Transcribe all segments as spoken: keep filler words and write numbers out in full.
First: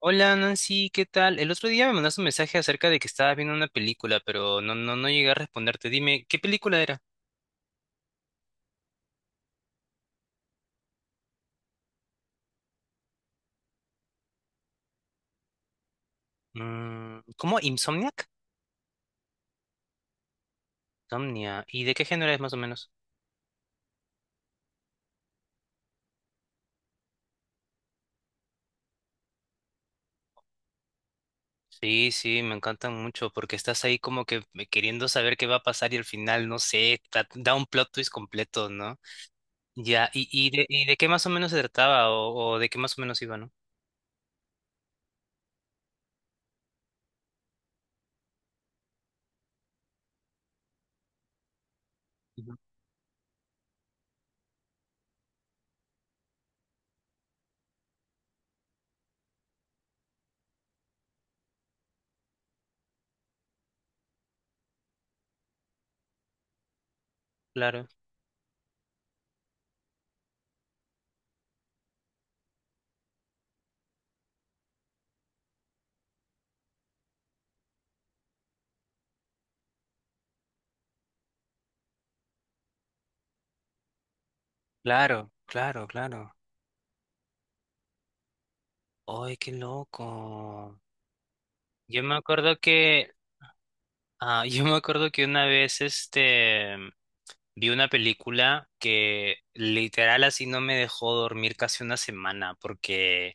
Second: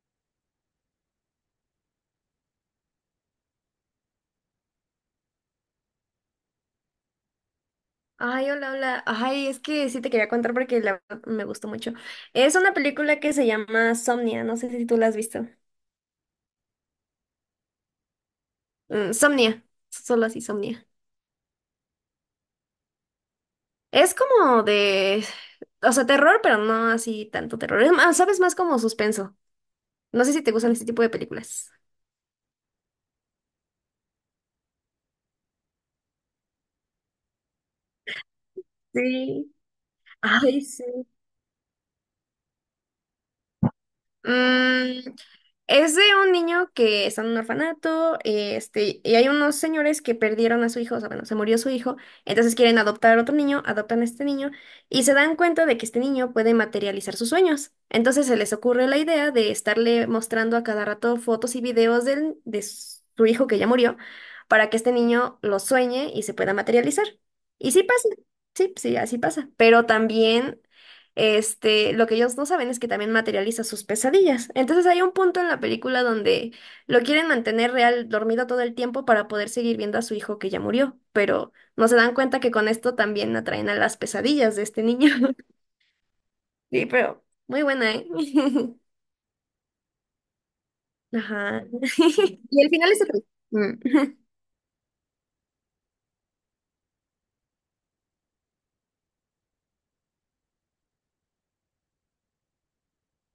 Hola Nancy, ¿qué tal? El otro día me mandaste un mensaje acerca de que estabas viendo una película, pero no, no, no llegué a responderte. Dime, ¿qué película era? Ay, hola, hola. Ay, es que sí te quería contar porque la verdad me gustó mucho. Es una película que se llama Somnia, no sé si tú la has visto. Mm, ¿cómo? ¿Insomniac? Mm, Somnia, solo así, Somnia. Insomnia. ¿Y de qué género es más o menos? Es como de, o sea, terror, pero no así tanto terror. Es más, sabes, más como suspenso. No sé si te gustan este tipo de películas. Sí, sí, me encantan mucho porque estás ahí como que me- queriendo saber qué va a pasar y al final, no sé, tra- da un plot twist completo, ¿no? Sí. Ya, ¿y, y, Ay, de, sí. y de qué más o menos se trataba o, o de qué más o menos iba, ¿no? Mm, es de un niño que está en un orfanato, eh, este, y hay unos señores que perdieron a su hijo, o sea, bueno, se murió su hijo, Ujú. entonces quieren adoptar otro niño, adoptan a este niño, y se dan cuenta de que este niño puede materializar sus sueños. Entonces se les ocurre la idea de estarle mostrando a cada rato fotos y videos del- de su hijo que ya murió, para que este niño lo sueñe y se pueda materializar. Y sí Claro, pasa, sí, sí, así pasa. Pero también este, lo que ellos no saben es que también materializa sus pesadillas. Entonces hay un punto en la película donde lo quieren mantener real, dormido todo el tiempo para poder seguir viendo a su hijo que ya murió, pero no se dan cuenta que con esto también atraen a las pesadillas de este niño. claro, claro, claro. Sí, pero muy buena, ¿eh? ¡Ay, qué loco! Ajá. Yo me acuerdo Y el final es que otro. Mm. Ah, yo me acuerdo que una vez este vi una película que literal así no me dejó dormir casi una semana porque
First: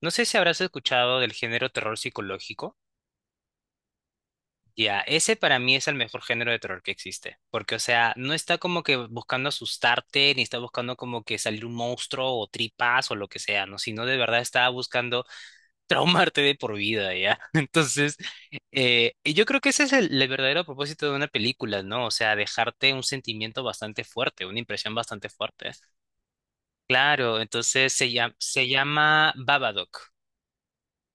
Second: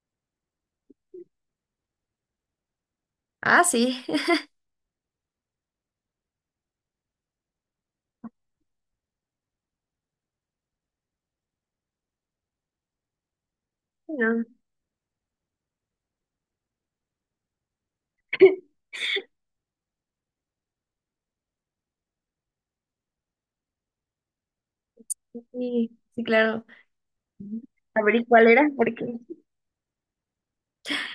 no sé si habrás escuchado del género terror psicológico. Ah, sí. Ya, ese para mí es el mejor género de terror que existe, porque o sea, no está como que buscando asustarte, ni está buscando como que salir un monstruo o tripas o lo que sea, no, sino de verdad No. está buscando traumarte de por vida, ¿ya? Entonces, eh, y yo creo que ese es el, el verdadero propósito de una película, ¿no? O sea, dejarte un sentimiento bastante fuerte, una impresión bastante Sí, fuerte. sí, claro. Claro, entonces A se ver, ¿y llama, cuál se era? Porque... llama Babadook.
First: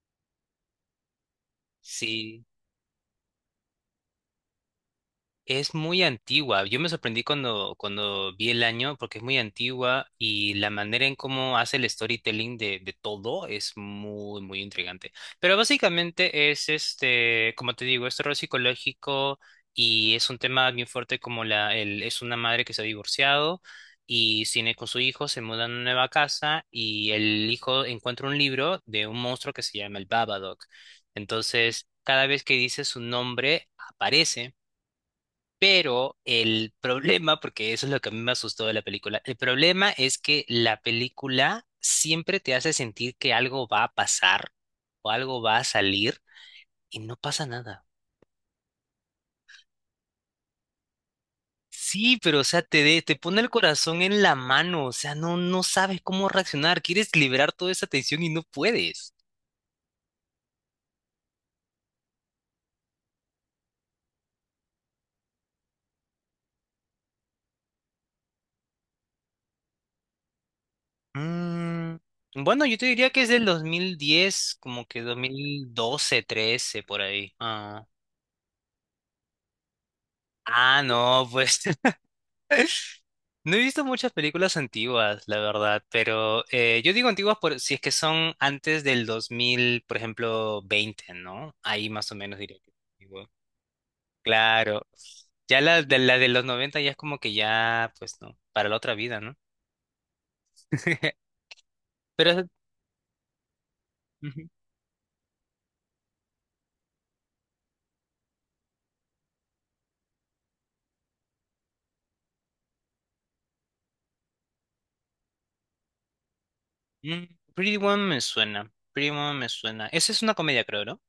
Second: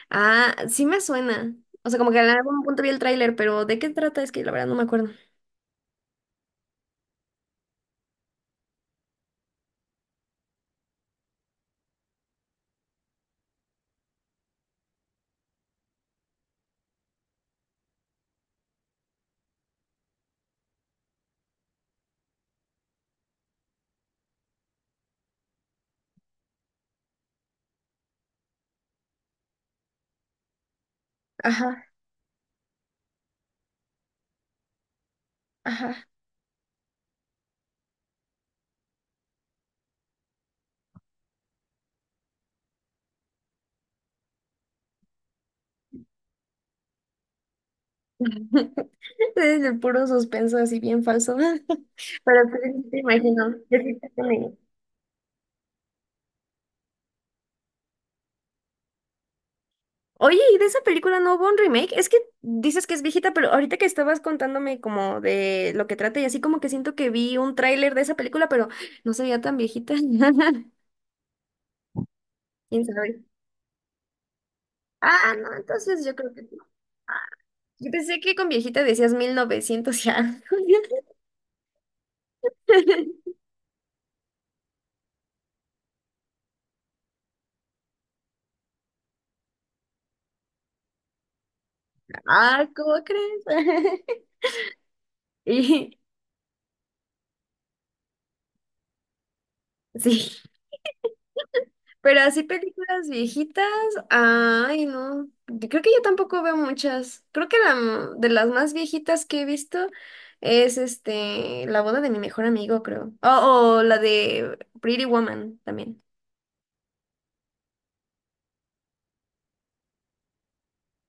Ah, sí me suena. O sea, como que en Sí. algún punto vi el tráiler, pero ¿de qué trata? Es que la verdad no me acuerdo. Es muy antigua. Yo me sorprendí cuando, cuando vi el año porque es muy antigua y la manera en cómo hace el storytelling de, de todo es muy, muy intrigante. Pero básicamente es este, como te digo, es terror psicológico y es un tema bien fuerte como la, el, es una madre que se ha divorciado y tiene con su hijo, se mudan a una nueva casa y el hijo encuentra un libro de un monstruo que se llama el Babadook. Entonces, Ajá, cada vez que dice su nombre, aparece. ajá. Pero el problema, porque eso es lo que a mí me asustó de la película, el problema es que la película siempre te hace sentir que algo va a pasar o algo va a salir y no pasa nada. Es el puro suspenso así bien falso. Sí, pero Pero o sea, te, sí, sí te de- te pone el imagino. Yo sí corazón te en la creo. mano, o sea, no, no sabes cómo reaccionar, quieres liberar toda esa tensión y no puedes. Oye, ¿y de esa película no hubo un remake? Es que dices que es viejita, pero ahorita que estabas contándome como de lo que trata y así como que siento que vi un tráiler de esa película, pero no se veía tan viejita. Mm, bueno, yo te ¿Quién diría que sabe? es del dos mil diez, como que Ah, no, entonces yo dos mil doce, creo que no. trece, por ahí. Ah, Yo pensé que con viejita decías mil novecientos ya. ah, no, pues. No he visto muchas películas antiguas, la verdad, pero eh, yo digo antiguas por si es que son antes del dos mil, por ejemplo, veinte, ¿no? Ahí más o menos diría Ah, que es ¿cómo antiguo. crees? Claro. Ya la Y de, la de los noventa ya es como que ya, pues no, para la otra vida, ¿no? sí, pero Pero así es- películas viejitas, Ujú. ay, no. Yo creo que yo tampoco veo muchas. Creo que la m- de las más viejitas que he visto es este La boda de mi mejor amigo, creo. O o la de Pretty Woman también. Mm, Pretty Woman me suena. Pretty Woman me suena. Esa es una comedia, creo, ¿no?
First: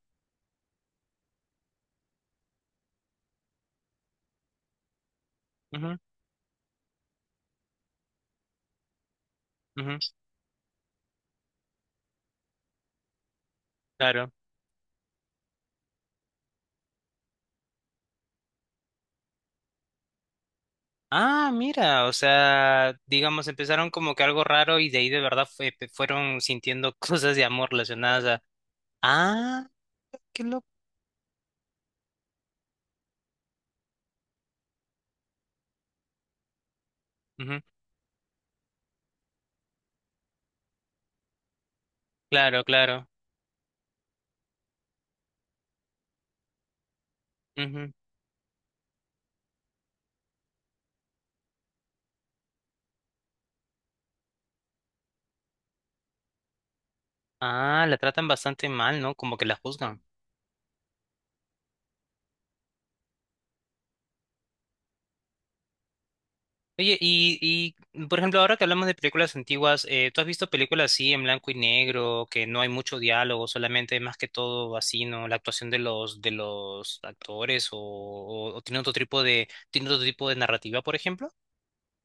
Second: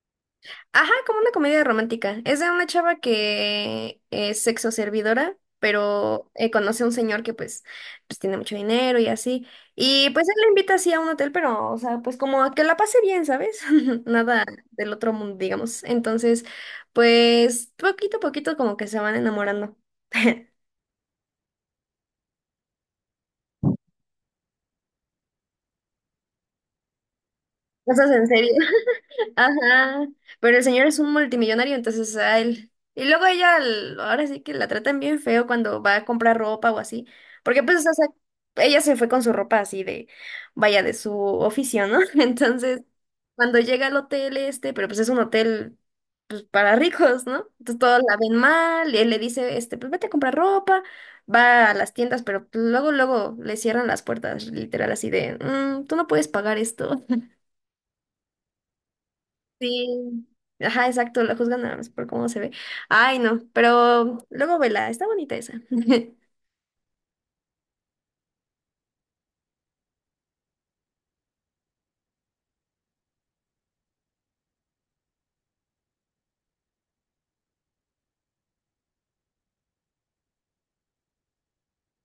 Ajá, como una comedia romántica. Es de una chava que es sexo servidora, Ujú, pero eh, conoce a un señor que pues, pues tiene mucho dinero y así. ujú, Y pues él la invita así a un hotel, pero, o sea, pues como a que la pase bien, ¿sabes? claro. Nada del otro mundo, digamos. Entonces, pues poquito a poquito como que se van enamorando. Ah, mira, o sea, digamos, empezaron como que algo raro y de ahí de verdad fue- pe- fueron sintiendo cosas de amor Cosas relacionadas en a... serio. Ah, Ajá, qué pero el loco. señor es un multimillonario, entonces a él. Y luego ella, l- ahora sí que la tratan bien feo cuando va a comprar ropa o así, Ujú, porque pues, o sea, ella se fue con su ropa así de, vaya, de su oficio, ¿no? claro, Entonces, claro. cuando llega al hotel este, pero pues es un hotel pues, para ricos, ¿no? Entonces Ujú. todos la ven mal, y él le dice, este, pues vete a comprar ropa, va a las tiendas, pero luego, luego le cierran las puertas, literal, así de, "Mm, tú no puedes pagar esto". Ah, la tratan bastante mal, ¿no? Como que la juzgan. Sí, ajá, exacto, la juzgan nada más por cómo se ve. Ay, no, pero luego vela, está bonita esa. Oye, y, y por ejemplo, ahora que hablamos de películas antiguas, eh, ¿tú has visto películas así en blanco y negro, que no hay mucho diálogo, solamente más que todo así, ¿no? La actuación de los, de los actores, o, o, o tiene otro tipo de, tiene otro tipo de narrativa, por ejemplo?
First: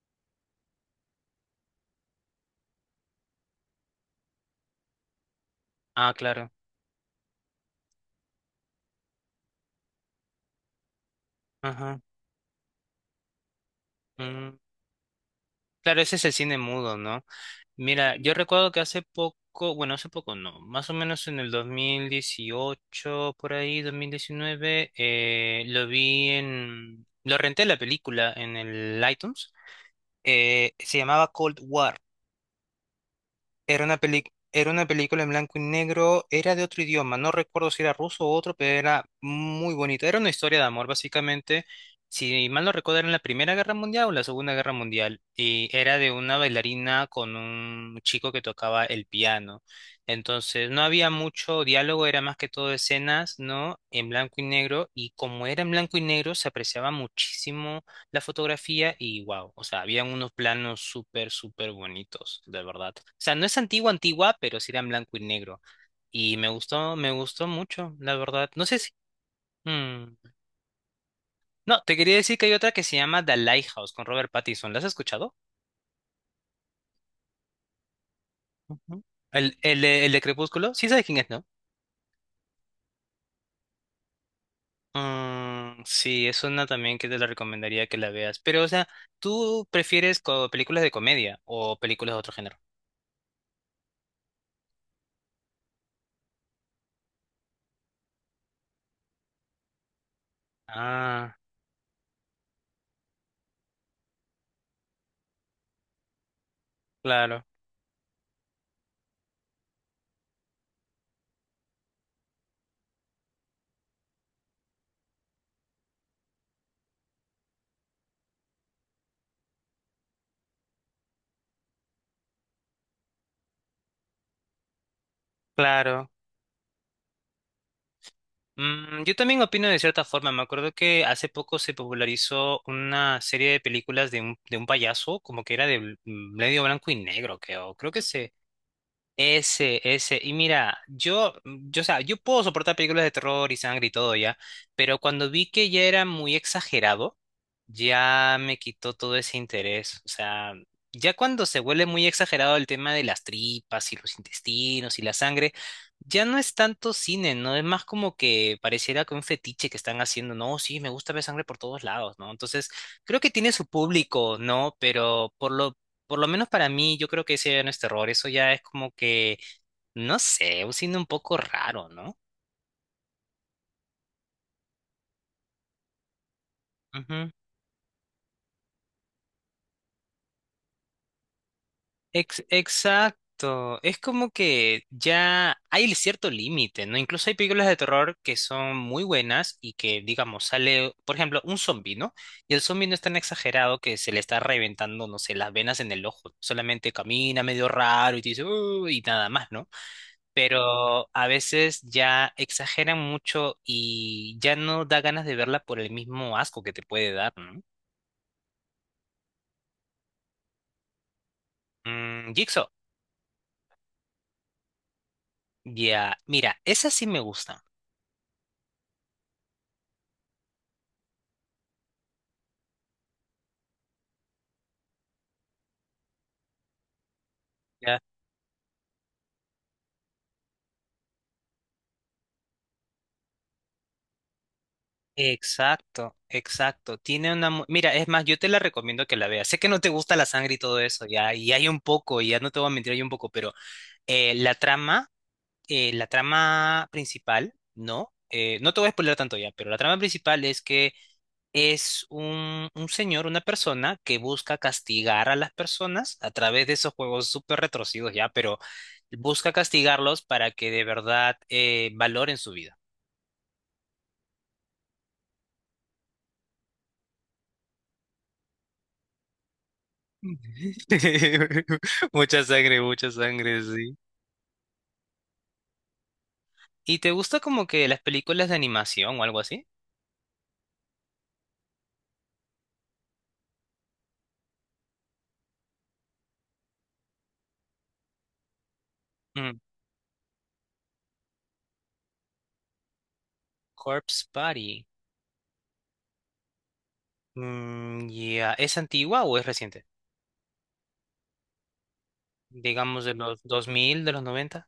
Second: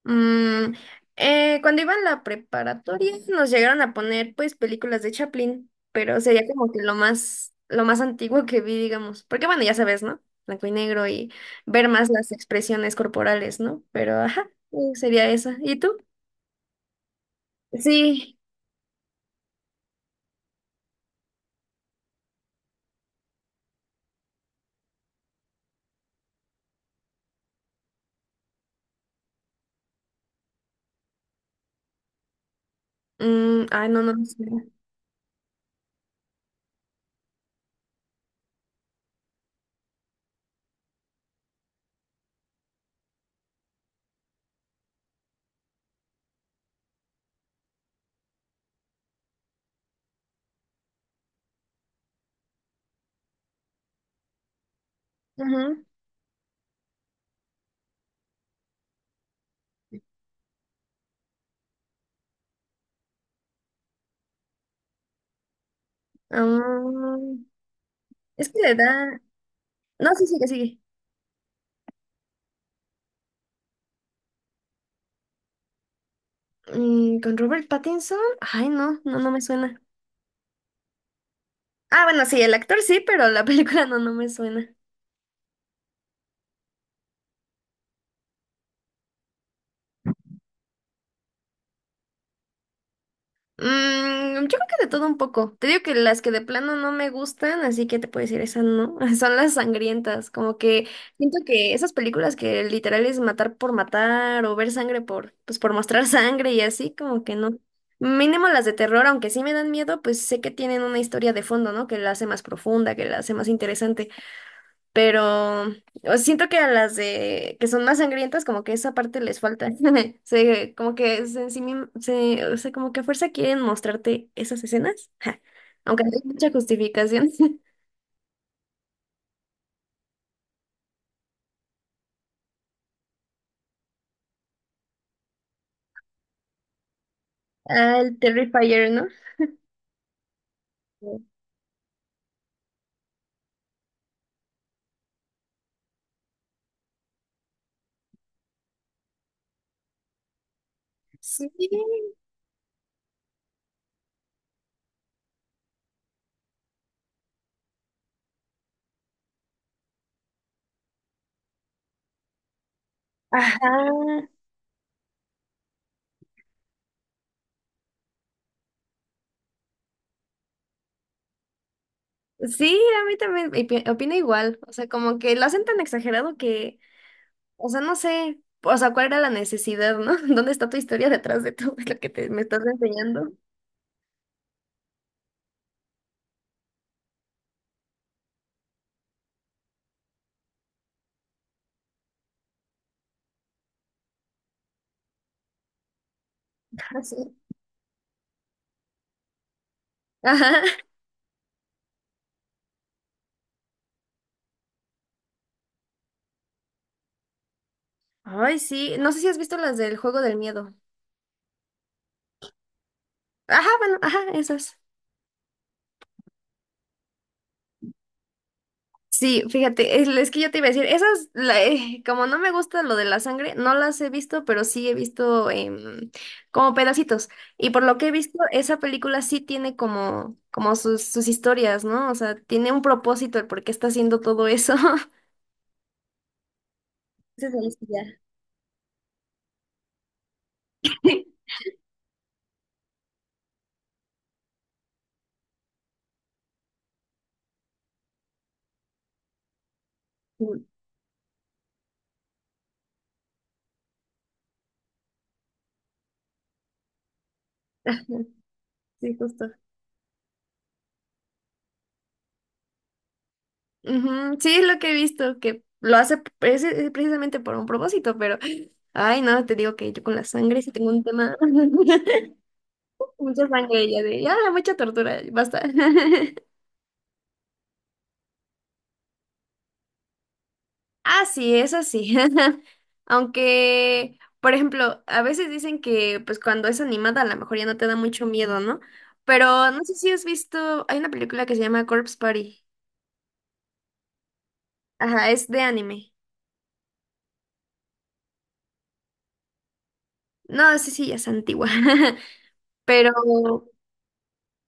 Mm, eh, cuando iba en la preparatoria nos llegaron a poner pues películas de Chaplin, Ah, pero sería claro. como que lo más, lo más antiguo que vi, digamos. Porque bueno, ya sabes, ¿no? Blanco y negro y ver Ajá. más las expresiones corporales, ¿no? Pero ajá, Mm. eh, sería esa. ¿Y tú? Claro, ese es el cine mudo, ¿no? Mira, yo Sí. recuerdo que hace poco, bueno, hace poco no, más o menos en el dos mil dieciocho por ahí, dos mil diecinueve, eh, lo vi en, lo renté la película en el iTunes, eh, se llamaba Cold War. Mm, Era ay, una no, no, peli- no sé. Era una película en blanco y negro, era de otro idioma, no recuerdo si era ruso o otro, pero era muy bonita. Era una historia de amor, básicamente. Si mal no recuerdo, era en la Primera Guerra Mundial o la Segunda Guerra Mundial. Y era de una bailarina con un chico que tocaba el piano. Entonces, no había mucho diálogo, era más que todo escenas, ¿no? En blanco y negro. Y como era en Ujú. blanco y negro, se apreciaba muchísimo la fotografía y wow, o sea, habían unos planos súper, súper bonitos, de verdad. O sea, no es antigua, antigua, pero sí era en blanco y negro. Y Ah, me gustó, me gustó mucho, la verdad. es que No le sé si... da... No, mm, sí, sigue, sigue. no, te quería decir que hay otra que se llama The Lighthouse con Robert Pattinson. ¿La has escuchado? Mm, con Robert Pattinson, ay, no, Ujú. no, no me El, el, suena. de- el de Crepúsculo, sí sabes quién es, ¿no? Ah, bueno, sí, el actor sí, pero la película no, no me suena. Mm, sí, es una también que te la recomendaría que la veas. Pero, o sea, ¿tú prefieres co- películas de comedia o películas de otro género? Mm, yo creo que de todo un poco. Te digo que las que de plano no me gustan, así que te puedo decir, esas no, son las sangrientas. Como que Ah, siento que esas películas que literal es matar por matar o ver sangre por, pues por mostrar sangre y así, como que claro, no. Mínimo las de terror, aunque sí me dan miedo, pues sé que tienen una historia de fondo, ¿no? Que la hace más profunda, que la hace más interesante. Pero o siento que a las de que son más sangrientas, como que esa parte les falta. Se, como que se, ensimism- se- o sea, como que a fuerza quieren mostrarte esas escenas. Ja, aunque claro. no hay mucha justificación. Mm, yo también opino de cierta forma. Me acuerdo que hace poco se popularizó una serie de películas de un, de un payaso, como que era de bl- medio blanco y negro, creo. Creo Ah, que el se. Terrifier, ¿no? Ese, ese. Y mira, yo, yo, o sea, yo puedo soportar películas de terror y sangre y todo ya, pero cuando vi que ya era muy exagerado ya me quitó todo ese interés. O sea, ya cuando Sí. se vuelve muy exagerado el tema de las tripas y los intestinos y la sangre, ya no es tanto cine, ¿no? Es más como que pareciera que un fetiche que están haciendo, no, sí, me gusta ver sangre por todos lados, ¿no? Entonces, creo que tiene su Ajá. público, ¿no? Pero por lo... por lo menos para mí, yo creo que ese ya no es terror, eso ya es como que, no sé, un cine un poco raro, no. Sí, a mí también opi- opino igual. O sea, como que lo hacen tan exagerado que, o sea, no sé, o sea, cuál era la necesidad, ¿no? ¿Dónde está tu historia detrás de todo lo que te, me Ex- estás enseñando? Exacto. Es como que ya hay cierto límite, ¿no? Incluso hay películas de terror que son muy buenas y que, digamos, sale, por ejemplo, un zombi, ¿no? Y el zombi no es tan exagerado que se le está reventando, no sé, las venas en el ojo. Solamente Ah, sí. camina medio raro y te dice, "Uh", y nada más, ¿no? Ajá. Pero a veces ya exageran mucho y ya no da ganas de verla por el mismo asco que te puede dar, ¿no? Ay, sí. No sé si has visto las del juego del miedo. Mm, Jigsaw. Ajá, bueno, ajá, esas. Ya, mira, esa sí me gusta. Sí, fíjate, es, es que yo te iba a decir, esas, la- eh, como no me gusta lo de la sangre, no las he visto, pero sí he visto em, como pedacitos. Y por lo que he visto, esa película sí tiene como, como sus, sus historias, ¿no? O sea, tiene un propósito el por qué está haciendo todo eso. Exacto, exacto. Tiene Ese una... es mu- el- Mira, es Ya. más, yo te la recomiendo que la veas. Sé que no te gusta la sangre y todo eso, ya, y hay un poco, y ya no te voy a mentir, hay un poco, pero eh, la trama, eh, la trama principal, ¿no? Eh, no te voy a spoiler tanto ya, pero la trama principal Sí, es que es un, un señor, una persona que busca castigar a las personas a través de esos juegos súper ajá, retorcidos ya, pero sí, justo. busca castigarlos para que de verdad eh, valoren su vida. Ujú, sí, es lo que he visto, que lo hace preci- precisamente por un propósito, pero, ay, no, te digo que yo con la sangre sí tengo un tema, Mucha sangre, mucha mucha sangre, sangre sí. ya de, ya, mucha tortura, basta. ¿Y te gusta como que las películas de animación o algo así? Ah, sí, eso sí. Aunque, por ejemplo, a veces dicen que pues cuando es animada a lo mejor ya no te da mucho miedo, ¿no? Mm, Pero no sé si has visto, hay una película que se llama Corpse Party. Corpse Party. Ajá, es de anime. Mm, ya. ¿Es antigua o es reciente? No, sí, sí, ya es antigua. Digamos Pero de los dos mil, de los noventa.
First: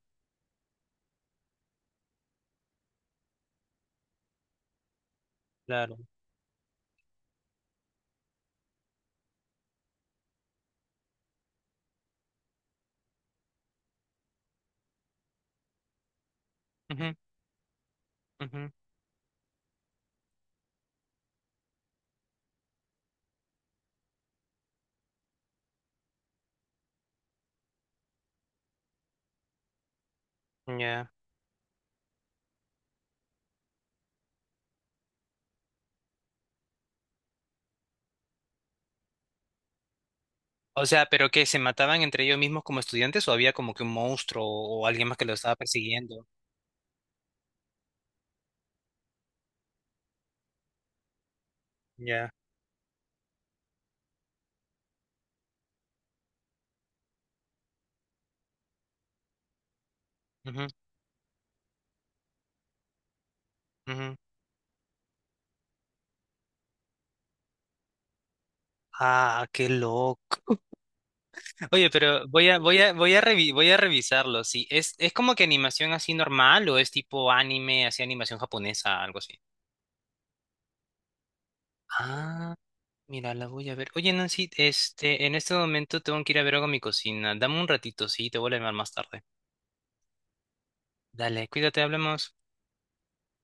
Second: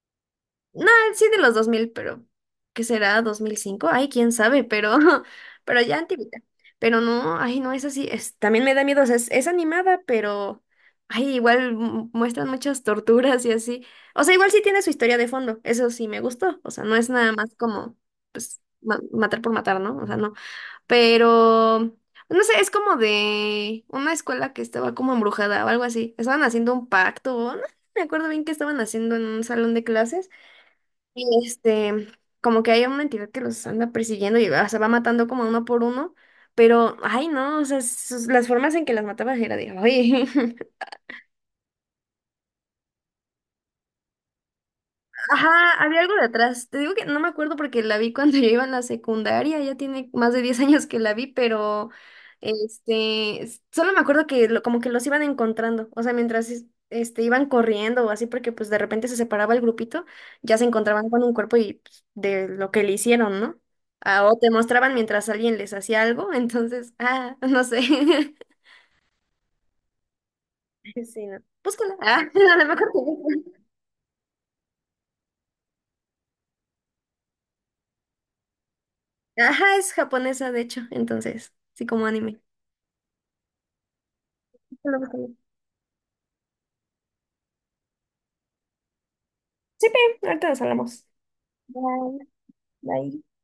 no, sí de los dos mil pero ¿qué será? Dos mil cinco. Ay, quién sabe, pero, pero Claro. ya antiguita. Pero no, ay, no es así. Es, también me da miedo, o sea, es, es animada, pero, ay, igual mu- muestran muchas torturas y así. O sea, igual sí tiene su historia de fondo, eso sí me gustó. O sea, no es Ujú, nada más como, pues, ujú. ma- matar por matar, ¿no? O sea, no. Pero, no sé, es como de una escuela que estaba como embrujada o algo así. Estaban haciendo un pacto, o no me acuerdo bien qué estaban haciendo en un salón de clases. Ya. Y este, como que hay una entidad que los anda persiguiendo y o sea, va matando como uno por uno, pero, ay, no, o sea, sus- las formas en que las mataba era de, oye. O sea, ¿pero que se mataban entre ellos mismos como estudiantes o había como que un monstruo o alguien más que lo estaba Ajá, había algo persiguiendo? de atrás. Te digo que no me acuerdo porque la vi cuando yo iba en la secundaria, ya tiene más de diez años que la vi, pero Ya. este, s- solo me acuerdo que lo- como que los iban encontrando, o sea, mientras es- este, iban corriendo o así, porque pues de repente se separaba el grupito, ya se Ujú, encontraban con un cuerpo y pues, de lo que le hicieron, ¿no? ujú. Ah, o te mostraban mientras alguien les hacía algo, entonces, ah, no sé. Ah, qué loco. Sí, no. Oye, Búscala. Ah, pero voy a a, lo mejor voy a, te voy a revi- gusta. voy a revisarlo. Sí, es, es como que animación así normal o es tipo anime, así animación japonesa, algo así. Ajá, es japonesa, de hecho, entonces, sí, como anime. Ah, mira, la voy a ver. Oye, Nancy, este, en este momento tengo que ir a ver algo a mi cocina. Dame un ratito, sí, te vuelvo a llamar más tarde. Sí, bien, ahorita nos hablamos. Dale, cuídate, Bye. hablemos. Bye.